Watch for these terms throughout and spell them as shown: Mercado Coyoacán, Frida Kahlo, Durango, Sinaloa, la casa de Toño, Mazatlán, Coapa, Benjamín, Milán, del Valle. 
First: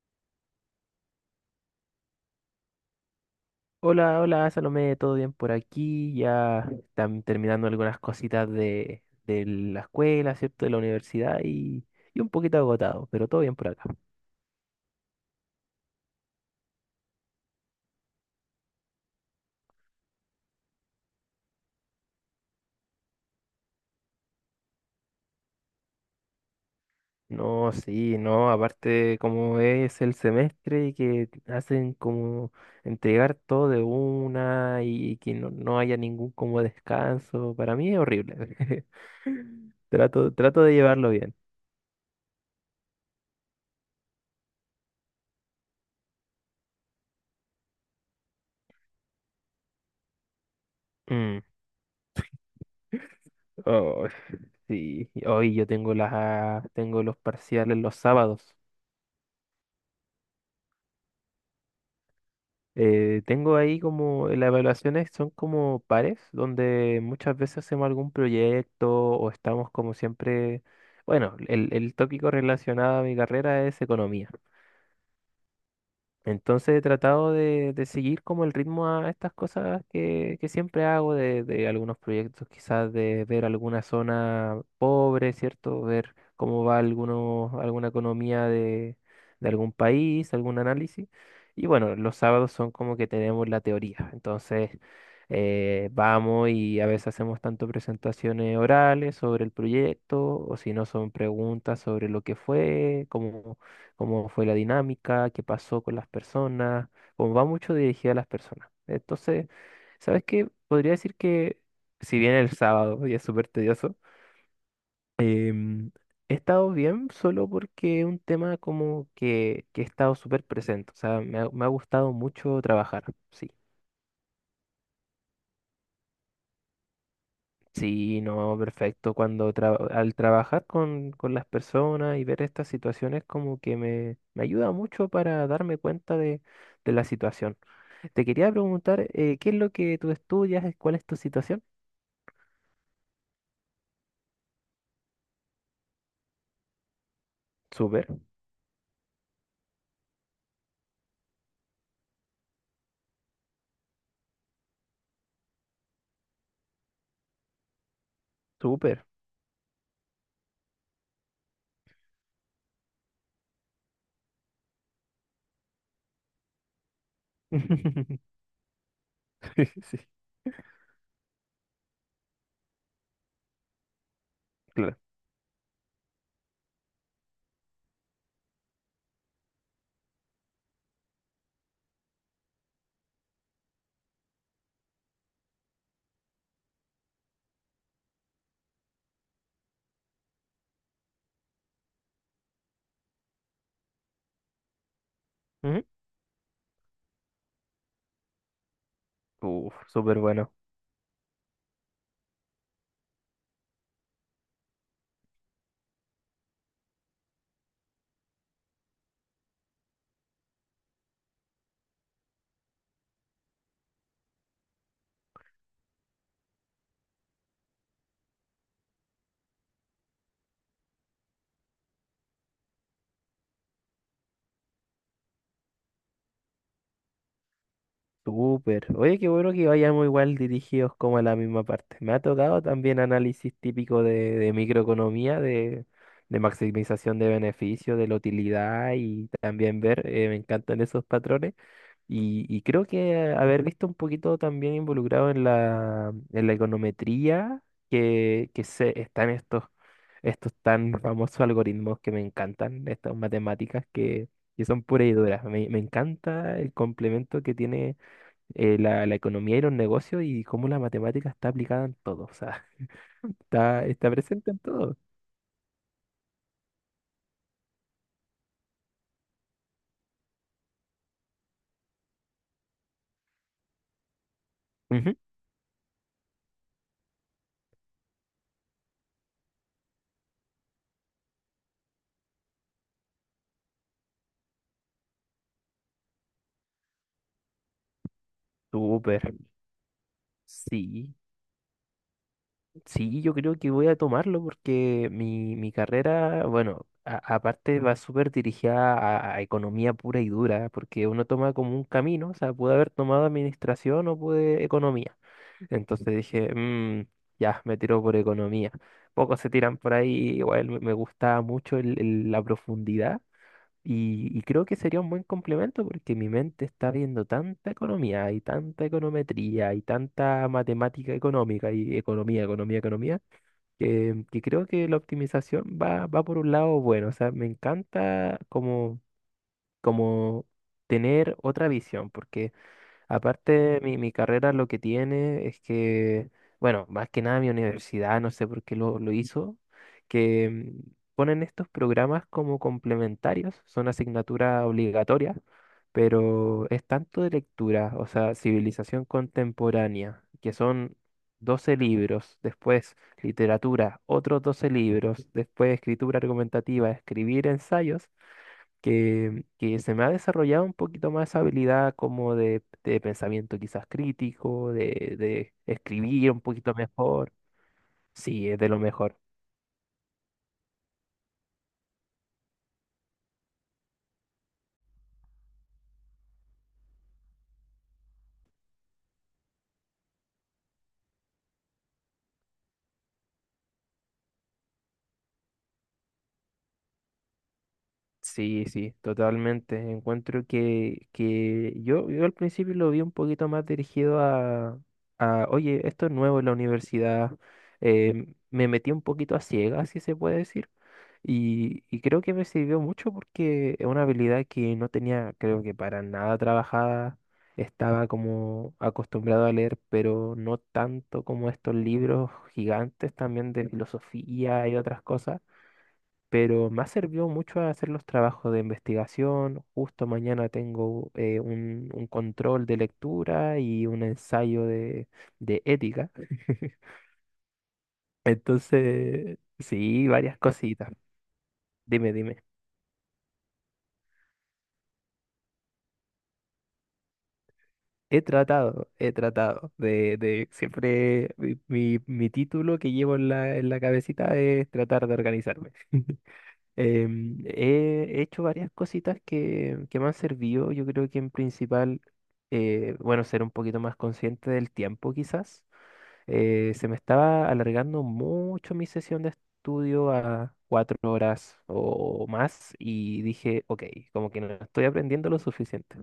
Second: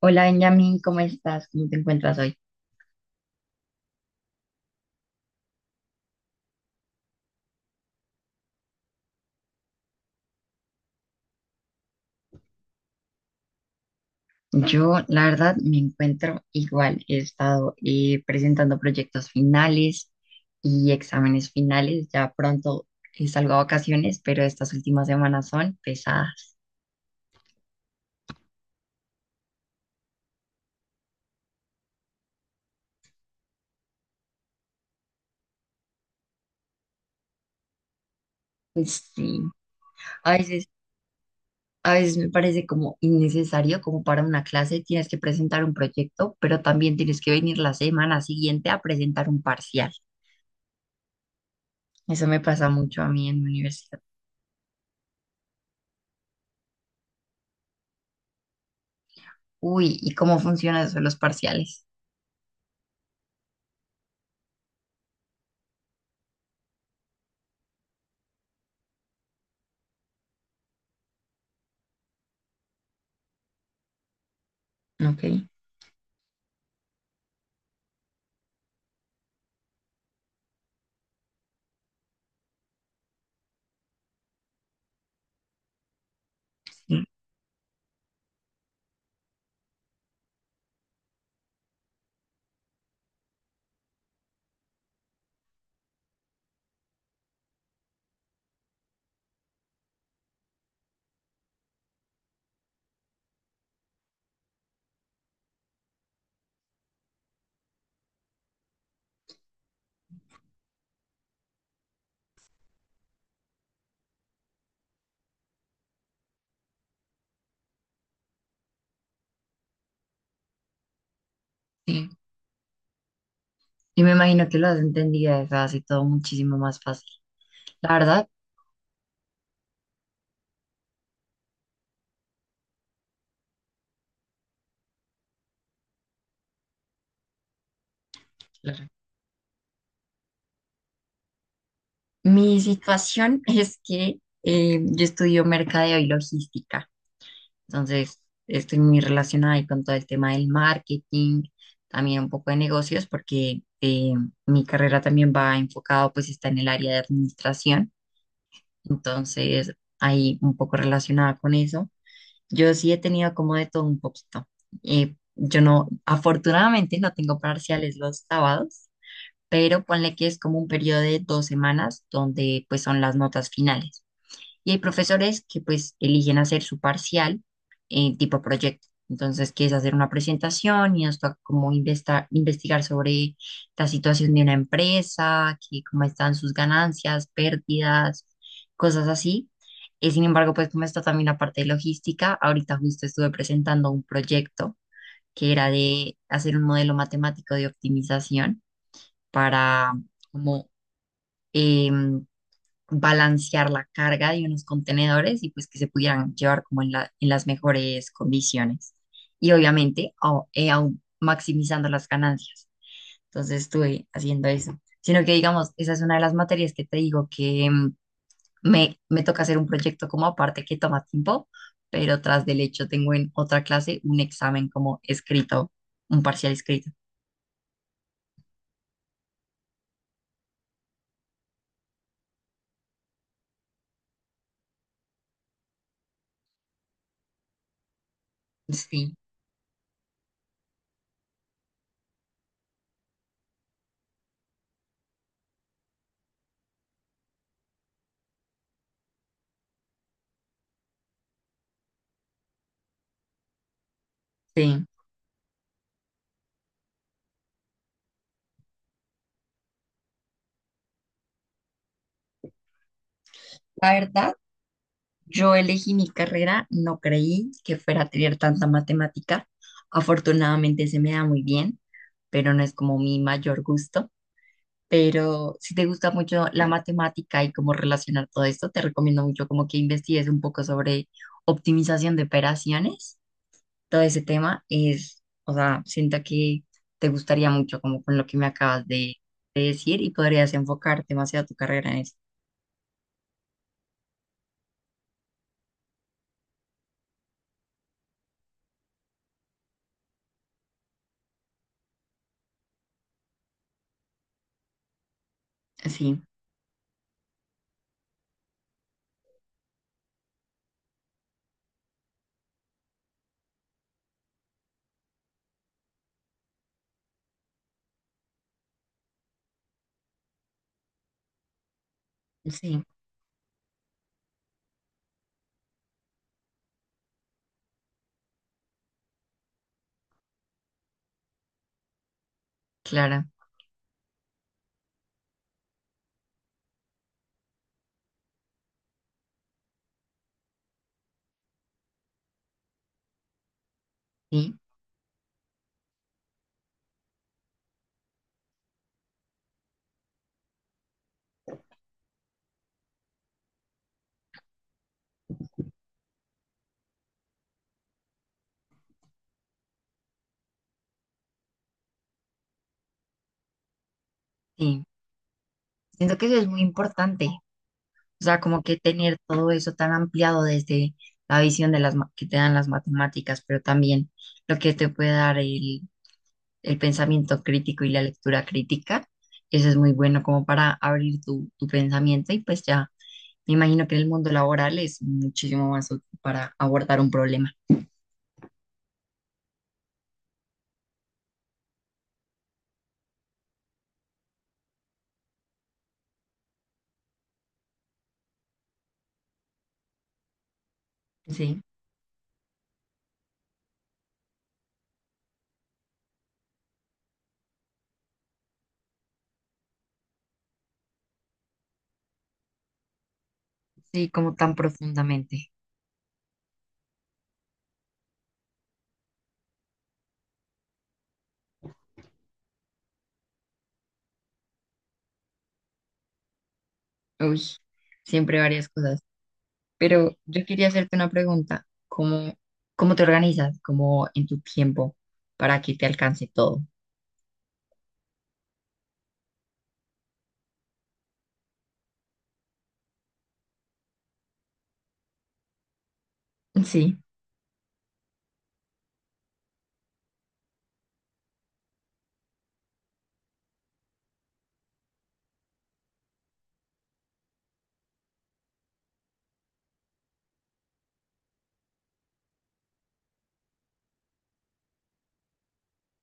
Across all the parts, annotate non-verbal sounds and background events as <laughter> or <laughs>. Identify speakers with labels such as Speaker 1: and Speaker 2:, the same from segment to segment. Speaker 1: Hola Benjamín, ¿cómo estás? ¿Cómo te encuentras hoy?
Speaker 2: Hola, hola, Salomé, ¿todo bien por aquí? Ya están terminando algunas cositas de la escuela, ¿cierto? De la universidad y un poquito agotado, pero todo bien por acá.
Speaker 1: Yo, la verdad, me encuentro igual. He estado presentando proyectos finales y exámenes finales. Ya pronto salgo a vacaciones, pero estas últimas semanas son pesadas.
Speaker 2: No, sí, no, aparte como es el semestre y que hacen como entregar todo de una y que no, no haya ningún como descanso, para mí es horrible.
Speaker 1: Pues sí,
Speaker 2: <laughs>
Speaker 1: a
Speaker 2: Trato, trato
Speaker 1: veces,
Speaker 2: de llevarlo bien.
Speaker 1: a veces me parece como innecesario, como para una clase tienes que presentar un proyecto, pero también tienes que venir la semana siguiente a presentar un parcial.
Speaker 2: Mm,
Speaker 1: Eso me pasa mucho a mí en la universidad.
Speaker 2: oh, sí, hoy yo tengo los parciales los sábados.
Speaker 1: Uy, ¿y cómo funcionan eso de los parciales?
Speaker 2: Tengo ahí como las evaluaciones son como pares, donde muchas veces hacemos algún proyecto o estamos como siempre, bueno, el tópico relacionado a mi carrera es economía.
Speaker 1: Ok,
Speaker 2: Entonces he tratado de seguir como el ritmo a estas cosas que siempre hago, de algunos proyectos, quizás de ver alguna zona pobre, ¿cierto? Ver cómo va
Speaker 1: sí,
Speaker 2: algunos alguna economía de algún país, algún análisis. Y bueno, los sábados son como que tenemos la teoría. Entonces vamos y a veces hacemos tanto presentaciones orales sobre el proyecto, o si no son preguntas sobre lo que fue, como cómo fue la dinámica, qué pasó con las personas, como va mucho dirigida a las personas. Entonces, ¿sabes qué? Podría decir que si bien el sábado y es súper tedioso, em, he estado bien solo porque es un tema como que he estado súper presente. O sea, me ha
Speaker 1: sí.
Speaker 2: gustado mucho trabajar, sí.
Speaker 1: Y me imagino que lo has entendido, eso hace todo muchísimo más fácil. La
Speaker 2: Sí,
Speaker 1: verdad,
Speaker 2: no, perfecto. Cuando al trabajar con las personas y ver estas situaciones como que me ayuda mucho para darme cuenta de la situación. Te quería
Speaker 1: claro,
Speaker 2: preguntar, ¿qué es lo que tú estudias? ¿Cuál es tu situación?
Speaker 1: mi situación <laughs> es que yo estudio mercadeo y logística,
Speaker 2: Súper,
Speaker 1: entonces estoy muy relacionada ahí con todo el tema del marketing, también un poco de negocios, porque mi carrera también va enfocado, pues está en el área de administración,
Speaker 2: súper.
Speaker 1: entonces ahí un poco relacionada con eso. Yo sí he tenido como de todo un poquito. Yo no, afortunadamente no tengo parciales los
Speaker 2: <laughs>
Speaker 1: sábados, pero
Speaker 2: Sí,
Speaker 1: ponle que es como un periodo de 2 semanas donde pues son las notas finales. Y hay
Speaker 2: claro.
Speaker 1: profesores que pues eligen hacer su parcial en tipo proyecto. Entonces, que es hacer una presentación y nos toca como investigar sobre la situación de una empresa, que cómo están sus ganancias, pérdidas, cosas así. Sin embargo, pues como está también la parte de logística, ahorita justo estuve presentando un proyecto que era
Speaker 2: Ujú.
Speaker 1: de hacer un modelo matemático de optimización
Speaker 2: Uf,
Speaker 1: para
Speaker 2: súper bueno,
Speaker 1: como em, balancear la carga de unos contenedores y pues que se pudieran llevar como en las mejores condiciones. Y obviamente aún maximizando las ganancias. Entonces estuve haciendo eso. Sino que digamos, esa es una de las materias que te digo que me toca hacer un proyecto como aparte que toma tiempo, pero tras del hecho tengo en otra clase un examen como escrito, un parcial escrito.
Speaker 2: súper. Oye, qué bueno que vayamos igual dirigidos como a la misma parte. Me ha tocado también análisis típico de microeconomía, de maximización de beneficios, de la utilidad
Speaker 1: Sí,
Speaker 2: y también ver, me encantan esos patrones. Y creo que haber visto un poquito también involucrado en la econometría que se, están estos tan famosos algoritmos que me encantan, estas matemáticas que son
Speaker 1: sí.
Speaker 2: puras y duras. Me encanta el complemento que tiene la economía y los negocios y cómo la matemática está aplicada en todo, o sea, <laughs> está,
Speaker 1: La
Speaker 2: está
Speaker 1: verdad.
Speaker 2: presente en todo.
Speaker 1: Yo elegí mi carrera, no creí que fuera a tener tanta matemática. Afortunadamente se me da muy bien, pero no es como mi mayor gusto.
Speaker 2: Ujú.
Speaker 1: Pero si te gusta mucho la matemática y cómo relacionar todo esto, te recomiendo mucho como que investigues un poco sobre optimización de operaciones. Todo ese tema es, o sea, siento que te gustaría mucho como con lo que me acabas
Speaker 2: Súper,
Speaker 1: de decir y podrías enfocar
Speaker 2: sí.
Speaker 1: demasiado tu carrera en eso.
Speaker 2: Sí, yo creo que voy a tomarlo porque mi carrera, bueno, aparte va súper dirigida a economía pura y dura, porque uno toma como un camino, o sea, pude haber tomado administración o pude economía. Entonces
Speaker 1: Sí,
Speaker 2: dije: Ya, me tiro por economía. Pocos se tiran por ahí, igual me gusta mucho la profundidad y creo que sería un buen complemento porque mi mente está viendo tanta economía y tanta econometría y tanta matemática económica y economía, economía,
Speaker 1: sí,
Speaker 2: economía que creo que la optimización va, va por un lado bueno, o sea, me encanta como, como tener otra visión, porque
Speaker 1: claro,
Speaker 2: aparte, mi carrera lo que tiene es que, bueno, más que nada mi universidad, no sé por qué lo hizo, que ponen estos programas como complementarios, son
Speaker 1: sí,
Speaker 2: asignaturas obligatorias, pero es tanto de lectura, o sea, civilización contemporánea, que son 12 libros, después literatura, otros 12 libros, después escritura argumentativa, escribir ensayos que se me ha desarrollado un poquito más esa habilidad como de pensamiento quizás crítico,
Speaker 1: sí.
Speaker 2: de
Speaker 1: Siento que
Speaker 2: escribir
Speaker 1: eso
Speaker 2: un
Speaker 1: es muy
Speaker 2: poquito
Speaker 1: importante,
Speaker 2: mejor.
Speaker 1: o sea,
Speaker 2: Sí, es
Speaker 1: como
Speaker 2: de
Speaker 1: que
Speaker 2: lo
Speaker 1: tener
Speaker 2: mejor.
Speaker 1: todo eso tan ampliado desde la visión de las que te dan las matemáticas, pero también lo que te puede dar el pensamiento crítico y la lectura crítica, eso es muy bueno como para abrir tu pensamiento y pues ya me imagino que en el mundo laboral es muchísimo más útil para abordar un problema.
Speaker 2: Sí, sí, totalmente. Encuentro que yo, yo al principio lo vi un poquito más dirigido a, oye, esto es nuevo en la universidad. Me metí un poquito a ciegas, si se puede decir.
Speaker 1: Sí,
Speaker 2: Y creo que me sirvió mucho porque es una habilidad que no tenía, creo que para nada trabajada. Estaba como acostumbrado a leer, pero no tanto como estos libros gigantes también de
Speaker 1: sí, como tan
Speaker 2: filosofía y otras cosas.
Speaker 1: profundamente.
Speaker 2: Pero me ha servido mucho a hacer los trabajos de investigación. Justo mañana tengo un control de lectura y un ensayo de ética. <laughs>
Speaker 1: Uy, siempre varias cosas.
Speaker 2: Entonces, sí,
Speaker 1: Pero
Speaker 2: varias
Speaker 1: yo quería
Speaker 2: cositas.
Speaker 1: hacerte una pregunta.
Speaker 2: Dime, dime.
Speaker 1: ¿Cómo te organizas? ¿Cómo en tu tiempo para que te alcance todo?
Speaker 2: He tratado de siempre mi título que llevo en la cabecita es tratar de organizarme. <laughs>
Speaker 1: Sí,
Speaker 2: He hecho varias cositas que me han servido. Yo creo que en principal, bueno, ser un poquito más consciente del tiempo quizás se me estaba alargando mucho mi sesión de estudio a 4 horas o más y dije, ok, como que no estoy aprendiendo lo suficiente.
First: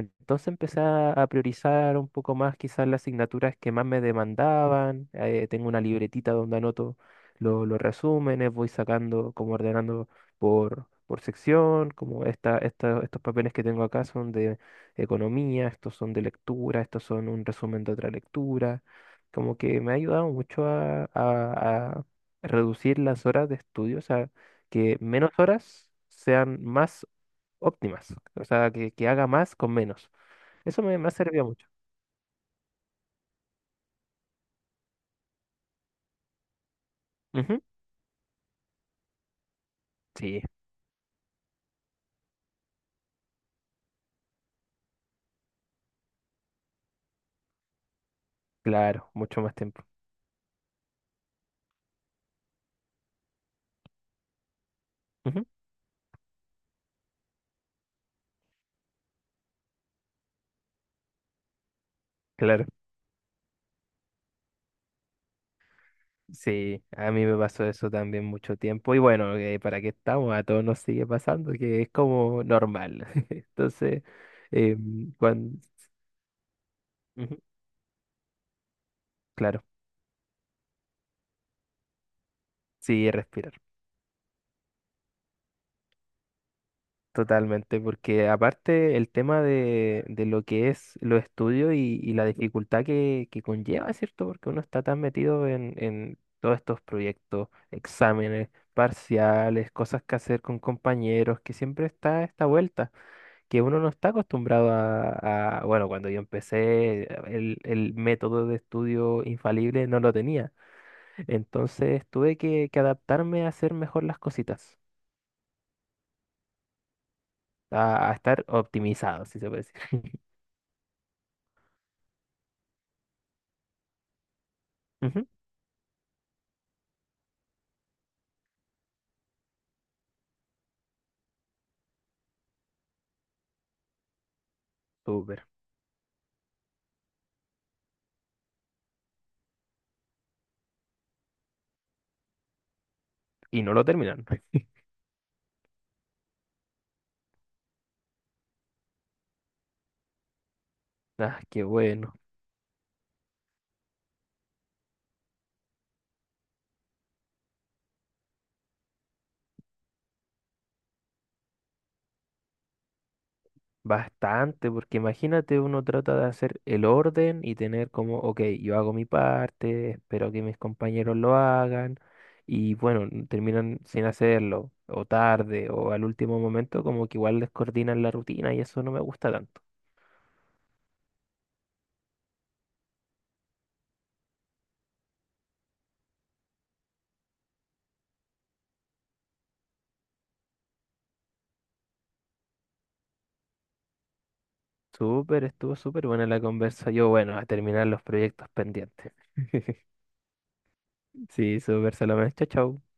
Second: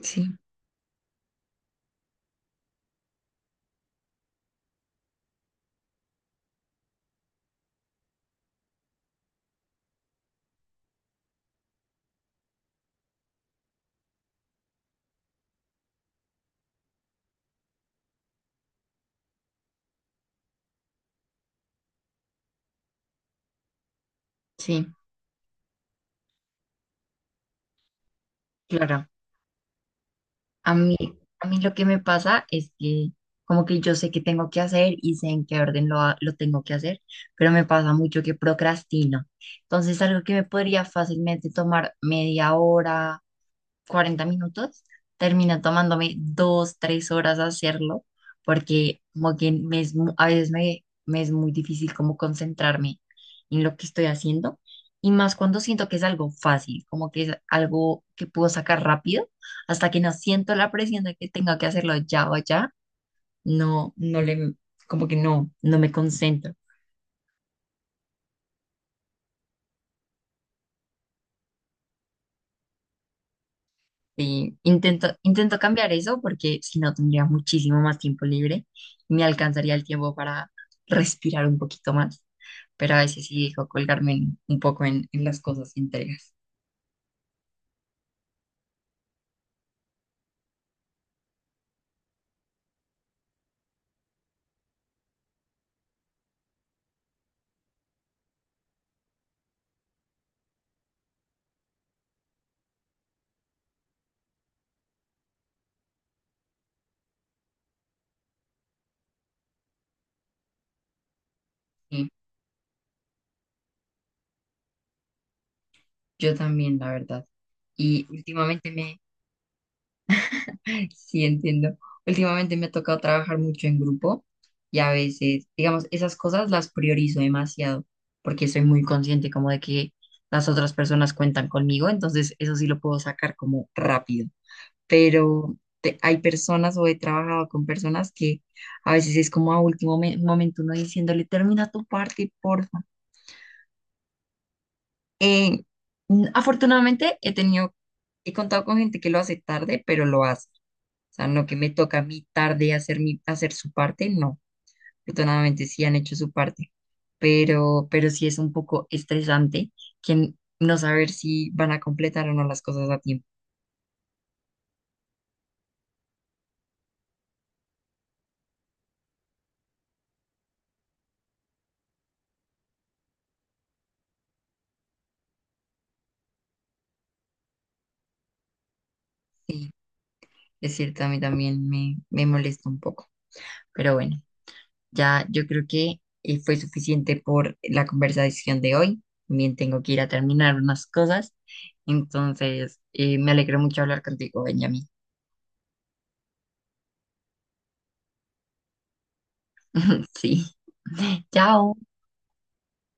Speaker 1: sí,
Speaker 2: empecé a priorizar un poco más quizás las asignaturas que más me demandaban. Tengo una libretita donde anoto los resúmenes, voy sacando, como ordenando por sección, como estos papeles que tengo acá son de economía, estos son de lectura, estos son un resumen de otra lectura como que me ha ayudado mucho a reducir las horas de estudio, o sea,
Speaker 1: sí,
Speaker 2: que menos horas sean más óptimas, o sea, que
Speaker 1: claro.
Speaker 2: haga más con menos.
Speaker 1: A
Speaker 2: Eso
Speaker 1: mí,
Speaker 2: me ha servido
Speaker 1: a mí
Speaker 2: mucho.
Speaker 1: lo que me pasa es que como que yo sé qué tengo que hacer y sé en qué orden lo tengo que hacer, pero
Speaker 2: Ujú.
Speaker 1: me pasa mucho que procrastino. Entonces, algo que
Speaker 2: Sí,
Speaker 1: me podría fácilmente tomar 1/2 hora, 40 minutos, termina tomándome 2, 3 horas hacerlo, porque
Speaker 2: claro,
Speaker 1: como
Speaker 2: mucho
Speaker 1: que
Speaker 2: más
Speaker 1: me
Speaker 2: tiempo.
Speaker 1: es a veces me es muy difícil como concentrarme en lo que estoy haciendo, y más
Speaker 2: Ujú.
Speaker 1: cuando siento que es algo fácil, como que es algo que puedo sacar rápido, hasta que no siento la presión de que tenga que hacerlo ya o
Speaker 2: Claro.
Speaker 1: ya, no, no le, como que no me concentro.
Speaker 2: Sí, a mí me pasó eso también mucho tiempo y bueno, ¿para qué estamos? A todos nos sigue pasando, que es como normal. <laughs> Entonces,
Speaker 1: Sí,
Speaker 2: eh, cuando.
Speaker 1: intento cambiar eso porque si no tendría
Speaker 2: Ujú.
Speaker 1: muchísimo más tiempo libre y me
Speaker 2: Claro,
Speaker 1: alcanzaría el tiempo para respirar un poquito más, pero a
Speaker 2: sí,
Speaker 1: veces sí
Speaker 2: respirar.
Speaker 1: dejo colgarme un poco en las cosas entregas.
Speaker 2: Totalmente, porque aparte el tema de lo que es los estudios y la dificultad que conlleva, ¿cierto? Porque uno está tan metido en todos estos proyectos, exámenes, parciales, cosas que hacer con compañeros, que siempre está esta vuelta, que uno no está acostumbrado bueno, cuando yo empecé, el método de estudio infalible no lo tenía, entonces
Speaker 1: Sí,
Speaker 2: tuve que adaptarme a hacer mejor las cositas,
Speaker 1: yo también, la verdad. Y
Speaker 2: a estar
Speaker 1: últimamente
Speaker 2: optimizado, si se puede decir.
Speaker 1: <laughs> sí entiendo, últimamente me ha tocado trabajar mucho en grupo y a
Speaker 2: <laughs>
Speaker 1: veces, digamos, esas cosas las priorizo demasiado porque soy muy consciente como de que las otras personas cuentan conmigo, entonces eso sí lo puedo sacar como rápido.
Speaker 2: Súper.
Speaker 1: Pero hay personas o he trabajado con personas que a veces es como a último momento uno diciéndole, termina tu parte, porfa.
Speaker 2: Y no lo terminaron. <laughs>
Speaker 1: Eh, afortunadamente he tenido, he contado con gente que lo hace tarde, pero lo hace. O sea,
Speaker 2: Ah,
Speaker 1: no que
Speaker 2: qué
Speaker 1: me toca a
Speaker 2: bueno.
Speaker 1: mí tarde hacer hacer su parte, no. Afortunadamente sí han hecho su parte, pero sí es un poco estresante que no saber si van a completar o no las cosas a tiempo.
Speaker 2: Bastante, porque imagínate, uno trata de hacer el orden y tener como, ok, yo hago mi parte, espero que mis compañeros lo hagan, y bueno, terminan sin hacerlo, o tarde, o al último momento, como que igual descoordinan la rutina y eso no me gusta tanto.
Speaker 1: Sí, es cierto, a mí también me molesta un poco, pero bueno. Ya, yo creo que fue suficiente por la conversación de hoy. También tengo que ir a terminar unas cosas. Entonces, me alegro mucho hablar contigo, Benjamín.
Speaker 2: Súper, estuvo súper buena la conversa. Yo, bueno, a terminar los proyectos pendientes. <laughs>
Speaker 1: <laughs> Sí.
Speaker 2: Sí,
Speaker 1: Chao.
Speaker 2: súper, Salomé. Chao, chao.